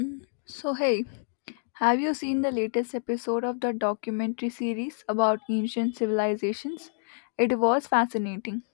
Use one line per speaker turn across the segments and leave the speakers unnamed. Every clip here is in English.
Mm. So, hey, have you seen the latest episode of the documentary series about ancient civilizations? It was fascinating.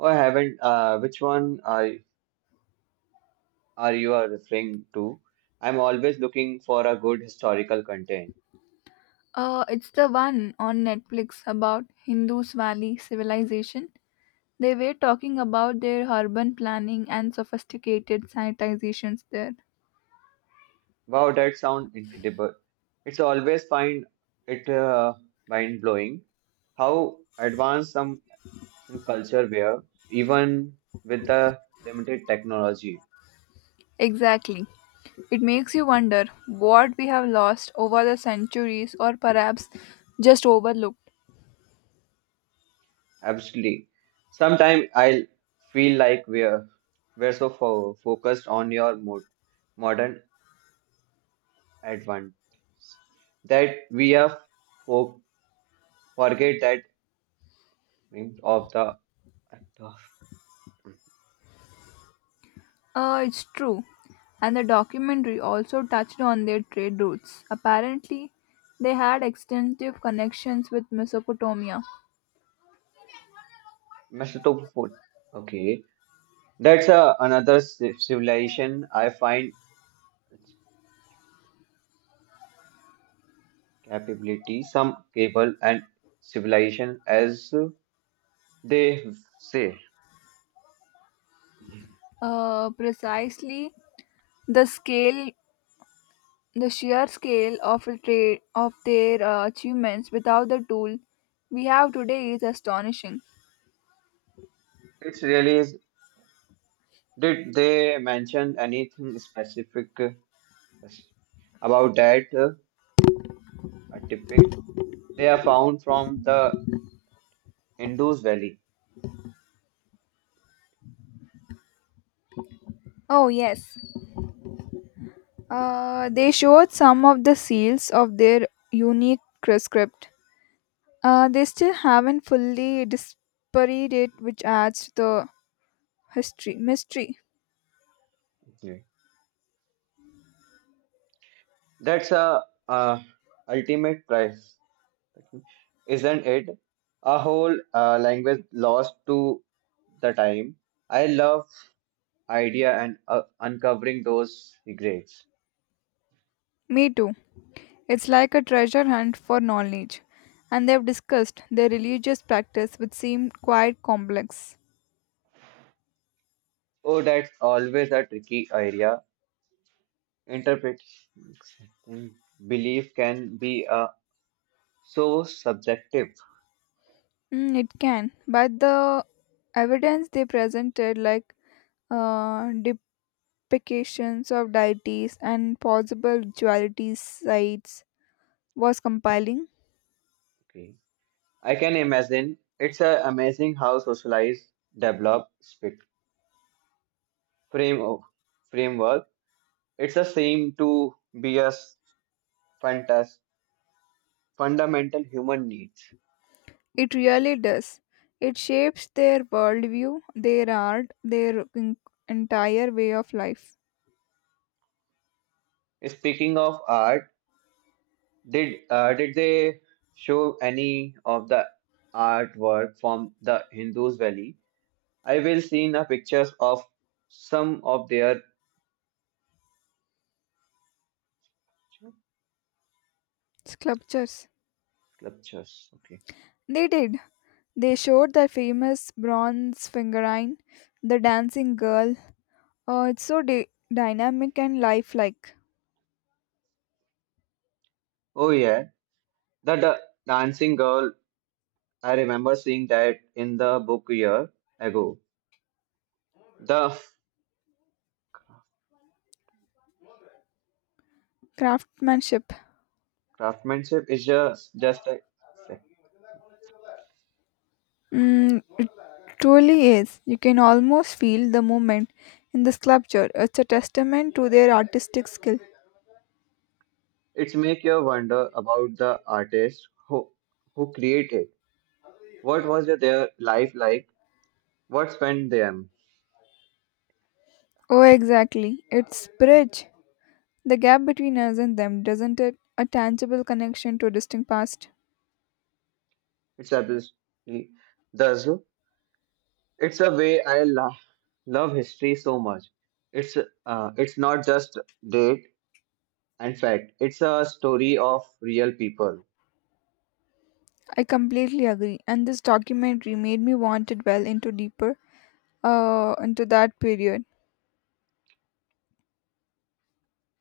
Oh, I haven't. Are you are referring to? I'm always looking for a good historical content.
It's the one on Netflix about Hindus Valley civilization. They were talking about their urban planning and sophisticated sanitizations there.
Wow, that sounds incredible. It's always find it mind blowing how advanced some culture were, even with the limited technology.
Exactly. It makes you wonder what we have lost over the centuries or perhaps just overlooked.
Absolutely. Sometimes I feel like we're so fo focused on your modern advance that we are fo Forget that hint of the
It's true. And the documentary also touched on their trade routes. Apparently, they had extensive connections with Mesopotamia.
Mesoto food. Okay, that's another civilization. I find its capability some cable and civilization as they say.
Precisely the scale, the sheer scale of a trade of their achievements without the tool we have today is astonishing.
It really is. Did they mention anything specific about that artifact? They are found from the Indus Valley.
Oh yes, they showed some of the seals of their unique script. They still haven't fully disparate it, which adds to the history mystery.
Okay. That's a ultimate prize. Isn't it a whole language lost to the time? I love idea and uncovering those secrets.
Me too. It's like a treasure hunt for knowledge, and they've discussed their religious practice, which seemed quite complex.
Oh, that's always a tricky area. Interpreting belief can be so subjective.
Mm, it can, but the evidence they presented, like uh, depictions of deities and possible rituality sites, was compelling.
Okay. I can imagine it's amazing how socialized, develop, speak, frame of framework. It's a seem to be a s- fantas fundamental human needs.
It really does. It shapes their worldview, their art, their entire way of life.
Speaking of art, did they show any of the artwork from the Hindus Valley? I will see the pictures of some of their
Sculptures.
sculptures. Okay.
They did. They showed the famous bronze fingerine, the dancing girl. It's so dynamic and lifelike.
Oh yeah, the dancing girl. I remember seeing that in the book year ago. The
Craftsmanship.
craftsmanship is just a
Mm, it truly is. You can almost feel the movement in the sculpture. It's a testament to their artistic skill.
it's make you wonder about the artist who created. What was their life like? What's spent them?
Oh, exactly. It's bridge. The gap between us and them, doesn't it? A tangible connection to a distant past.
It's absolutely thus. It's a way I love history so much. It's not just date and fact. It's a story of real people.
I completely agree. And this documentary made me want to well into deeper into that period.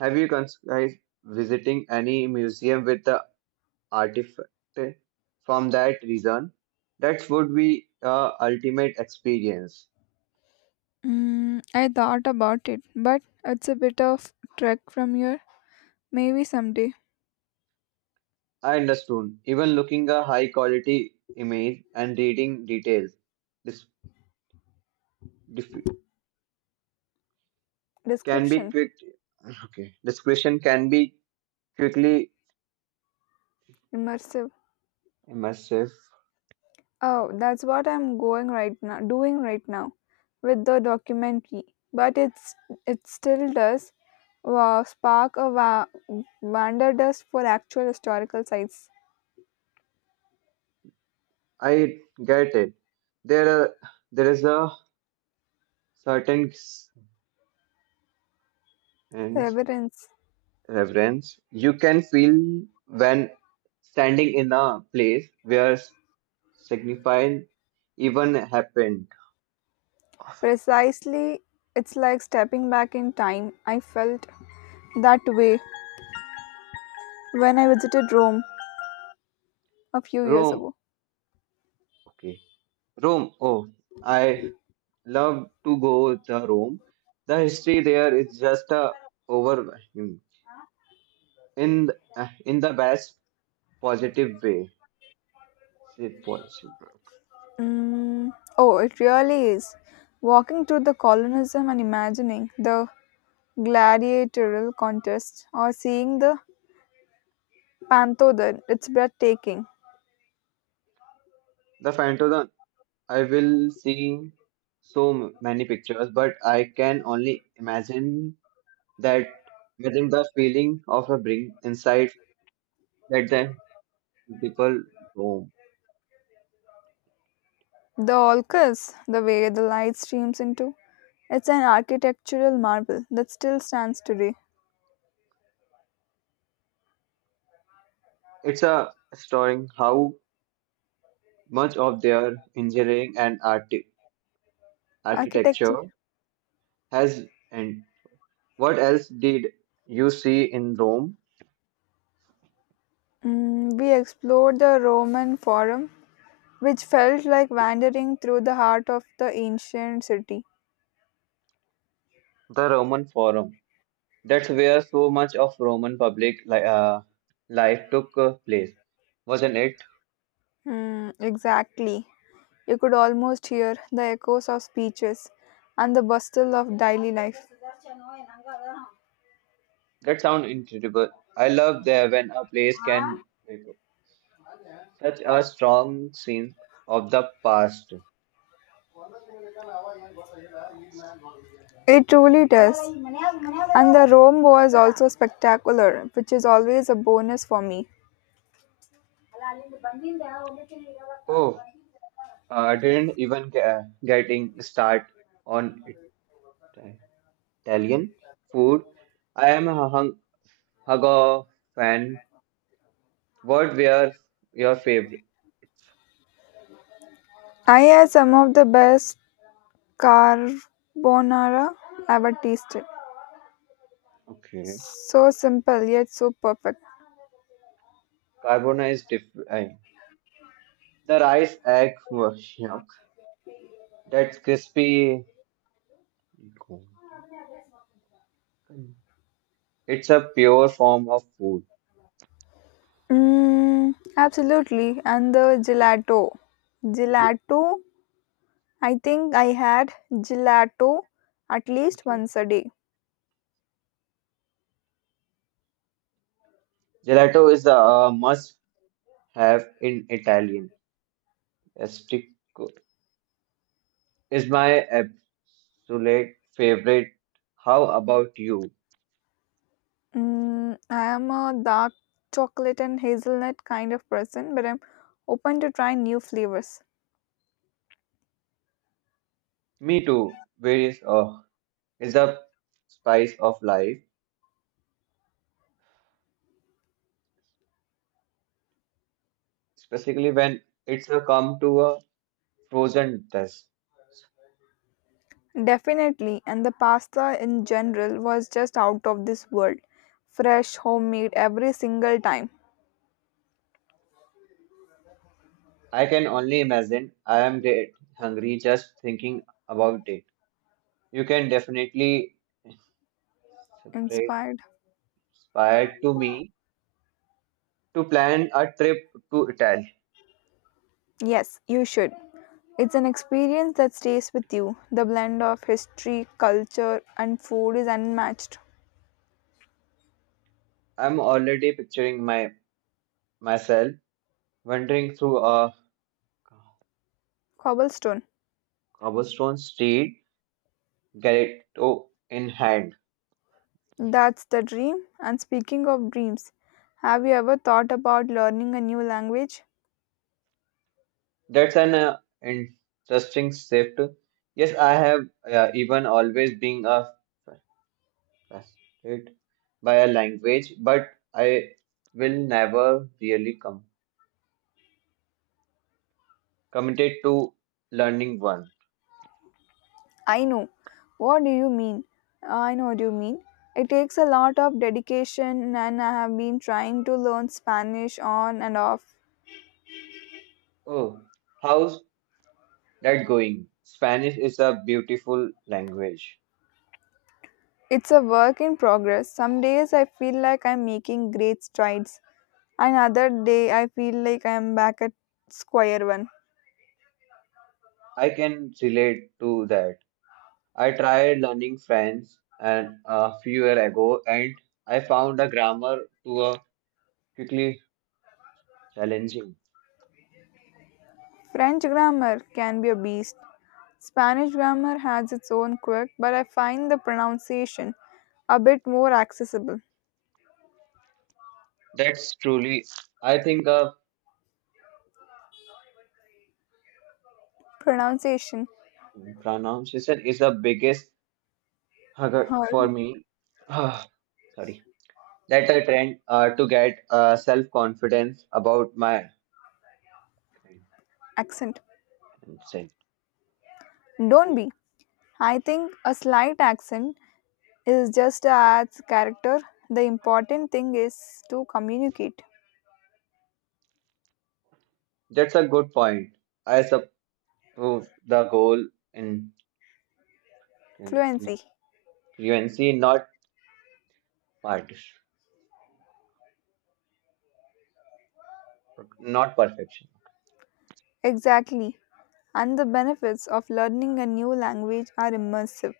Have you guys visiting any museum with the artifact from that reason? That would be a ultimate experience.
Mm, I thought about it, but it's a bit of trek from here. Maybe someday.
I understood. Even looking a high quality image and reading details, dis- dif- can be
Description
quick. Okay, discretion can be quickly
immersive.
immersive.
Oh, that's what I'm going right now, doing right now, with the documentary. But it still does wow, spark a wanderlust for actual historical sites.
I get it. There, are, there is a certain and
Reverence.
reverence you can feel when standing in a place where signifying even happened.
Precisely, it's like stepping back in time. I felt that way when I visited Rome a few years
Rome,
ago.
okay, Rome. Oh, I love to go the Rome. The history there is just a overwhelming in in the best positive way. It was super.
Mm, oh, it really is. Walking through the colonism and imagining the gladiatorial contest or seeing the Pantodon, it's breathtaking.
The Phantom, I will see so many pictures, but I can only imagine that imagine the feeling of a bring inside that the people home.
The Olcus, the way the light streams into, it's an architectural marvel that still stands today.
It's a story how much of their engineering and art
Architecture.
architecture has and what else did you see in Rome?
Mm, we explored the Roman Forum, which felt like wandering through the heart of the ancient city.
The Roman Forum. That's where so much of Roman public li life took place, wasn't it?
Hmm, exactly. You could almost hear the echoes of speeches and the bustle of daily life.
That sounds incredible. I love that when a place can wake up such a strong sense of the past.
It truly does. And the Rome was also spectacular, which is always a bonus for me.
Oh, I didn't even get, getting start on Ita- Italian food. I am a hung, Hago fan. What were your favorite?
I had some of the best carbonara ever tasted.
Okay,
So simple yet so perfect.
carbona is different. The rice egg, wash, you know, that's crispy. It's a pure form of food.
Mm, absolutely. And the gelato. Gelato, I think I had gelato at least once a day.
Gelato is a must have in Italian. Estico is my absolute favorite. How about you?
Mm, I am a dark chocolate and hazelnut kind of person, but I'm open to try new flavors.
Me too. Where is oh, is a spice of life, especially when it's a come to a frozen test.
Definitely, and the pasta in general was just out of this world. Fresh, homemade every single time.
I can only imagine. I am dead hungry just thinking about it. You can definitely
Inspired?
inspired to me to plan a trip to Italy.
Yes, you should. It's an experience that stays with you. The blend of history, culture, and food is unmatched.
I'm already picturing my myself wandering through a
Cobblestone.
cobblestone street, gazetto in hand.
That's the dream. And speaking of dreams, have you ever thought about learning a new language?
That's an interesting shift. Yes, I have even always been a frustrated by a language, but I will never really come committed to learning one.
I know. What do you mean? I know what you mean. It takes a lot of dedication, and I have been trying to learn Spanish on and off.
Oh, how's that going? Spanish is a beautiful language.
It's a work in progress. Some days I feel like I'm making great strides, and other day I feel like I'm back at square one.
I can relate to that. I tried learning French and a few years ago, and I found the grammar to a quickly challenging.
French grammar can be a beast. Spanish grammar has its own quirk, but I find the pronunciation a bit more accessible.
That's truly, I think,
Pronunciation
pronunciation is the biggest hurdle
or
for me. Ah, Sorry, that I trained to get self-confidence about my.
accent.
Pronunciation.
Don't
Okay,
be. I think a slight accent is just a adds character. The important thing is to communicate.
that's a good point. I suppose the goal in
Fluency.
fluency, not part, not perfection.
Exactly. And the benefits of learning a new language are immersive.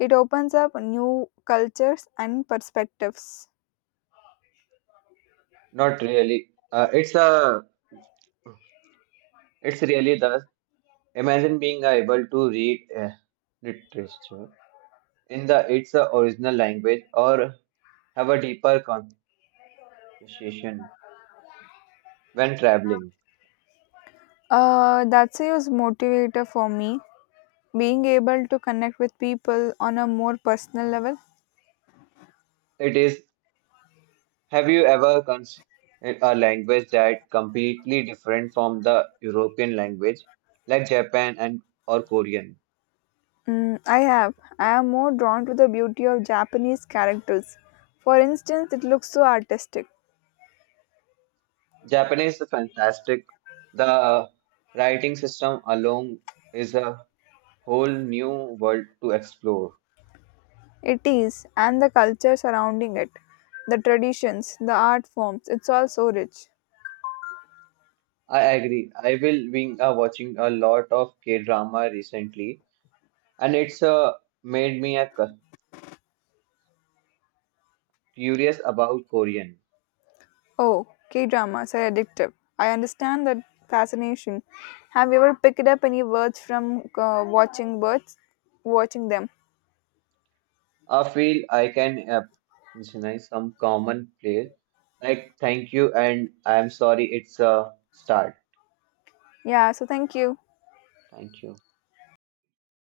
It opens up new cultures and perspectives.
Not really. It's a it's really the imagine being able to read literature in the its original language or have a deeper conversation when traveling.
That's a huge motivator for me. Being able to connect with people on a more personal level.
It is. Have you ever considered a language that completely different from the European language, like Japan and or Korean?
Mm, I have. I am more drawn to the beauty of Japanese characters. For instance, it looks so artistic.
Japanese is fantastic. The writing system alone is a whole new world to explore.
It is, and the culture surrounding it. The traditions, the art forms, it's all so rich.
I agree. I will been watching a lot of K-drama recently, and it's made me curious about Korean.
Oh, K dramas are addictive. I understand that fascination. Have you ever picked up any words from watching birds? Watching them.
I feel I can recognize some common place like thank you and I'm sorry. It's a start.
Yeah, so thank you.
Thank you.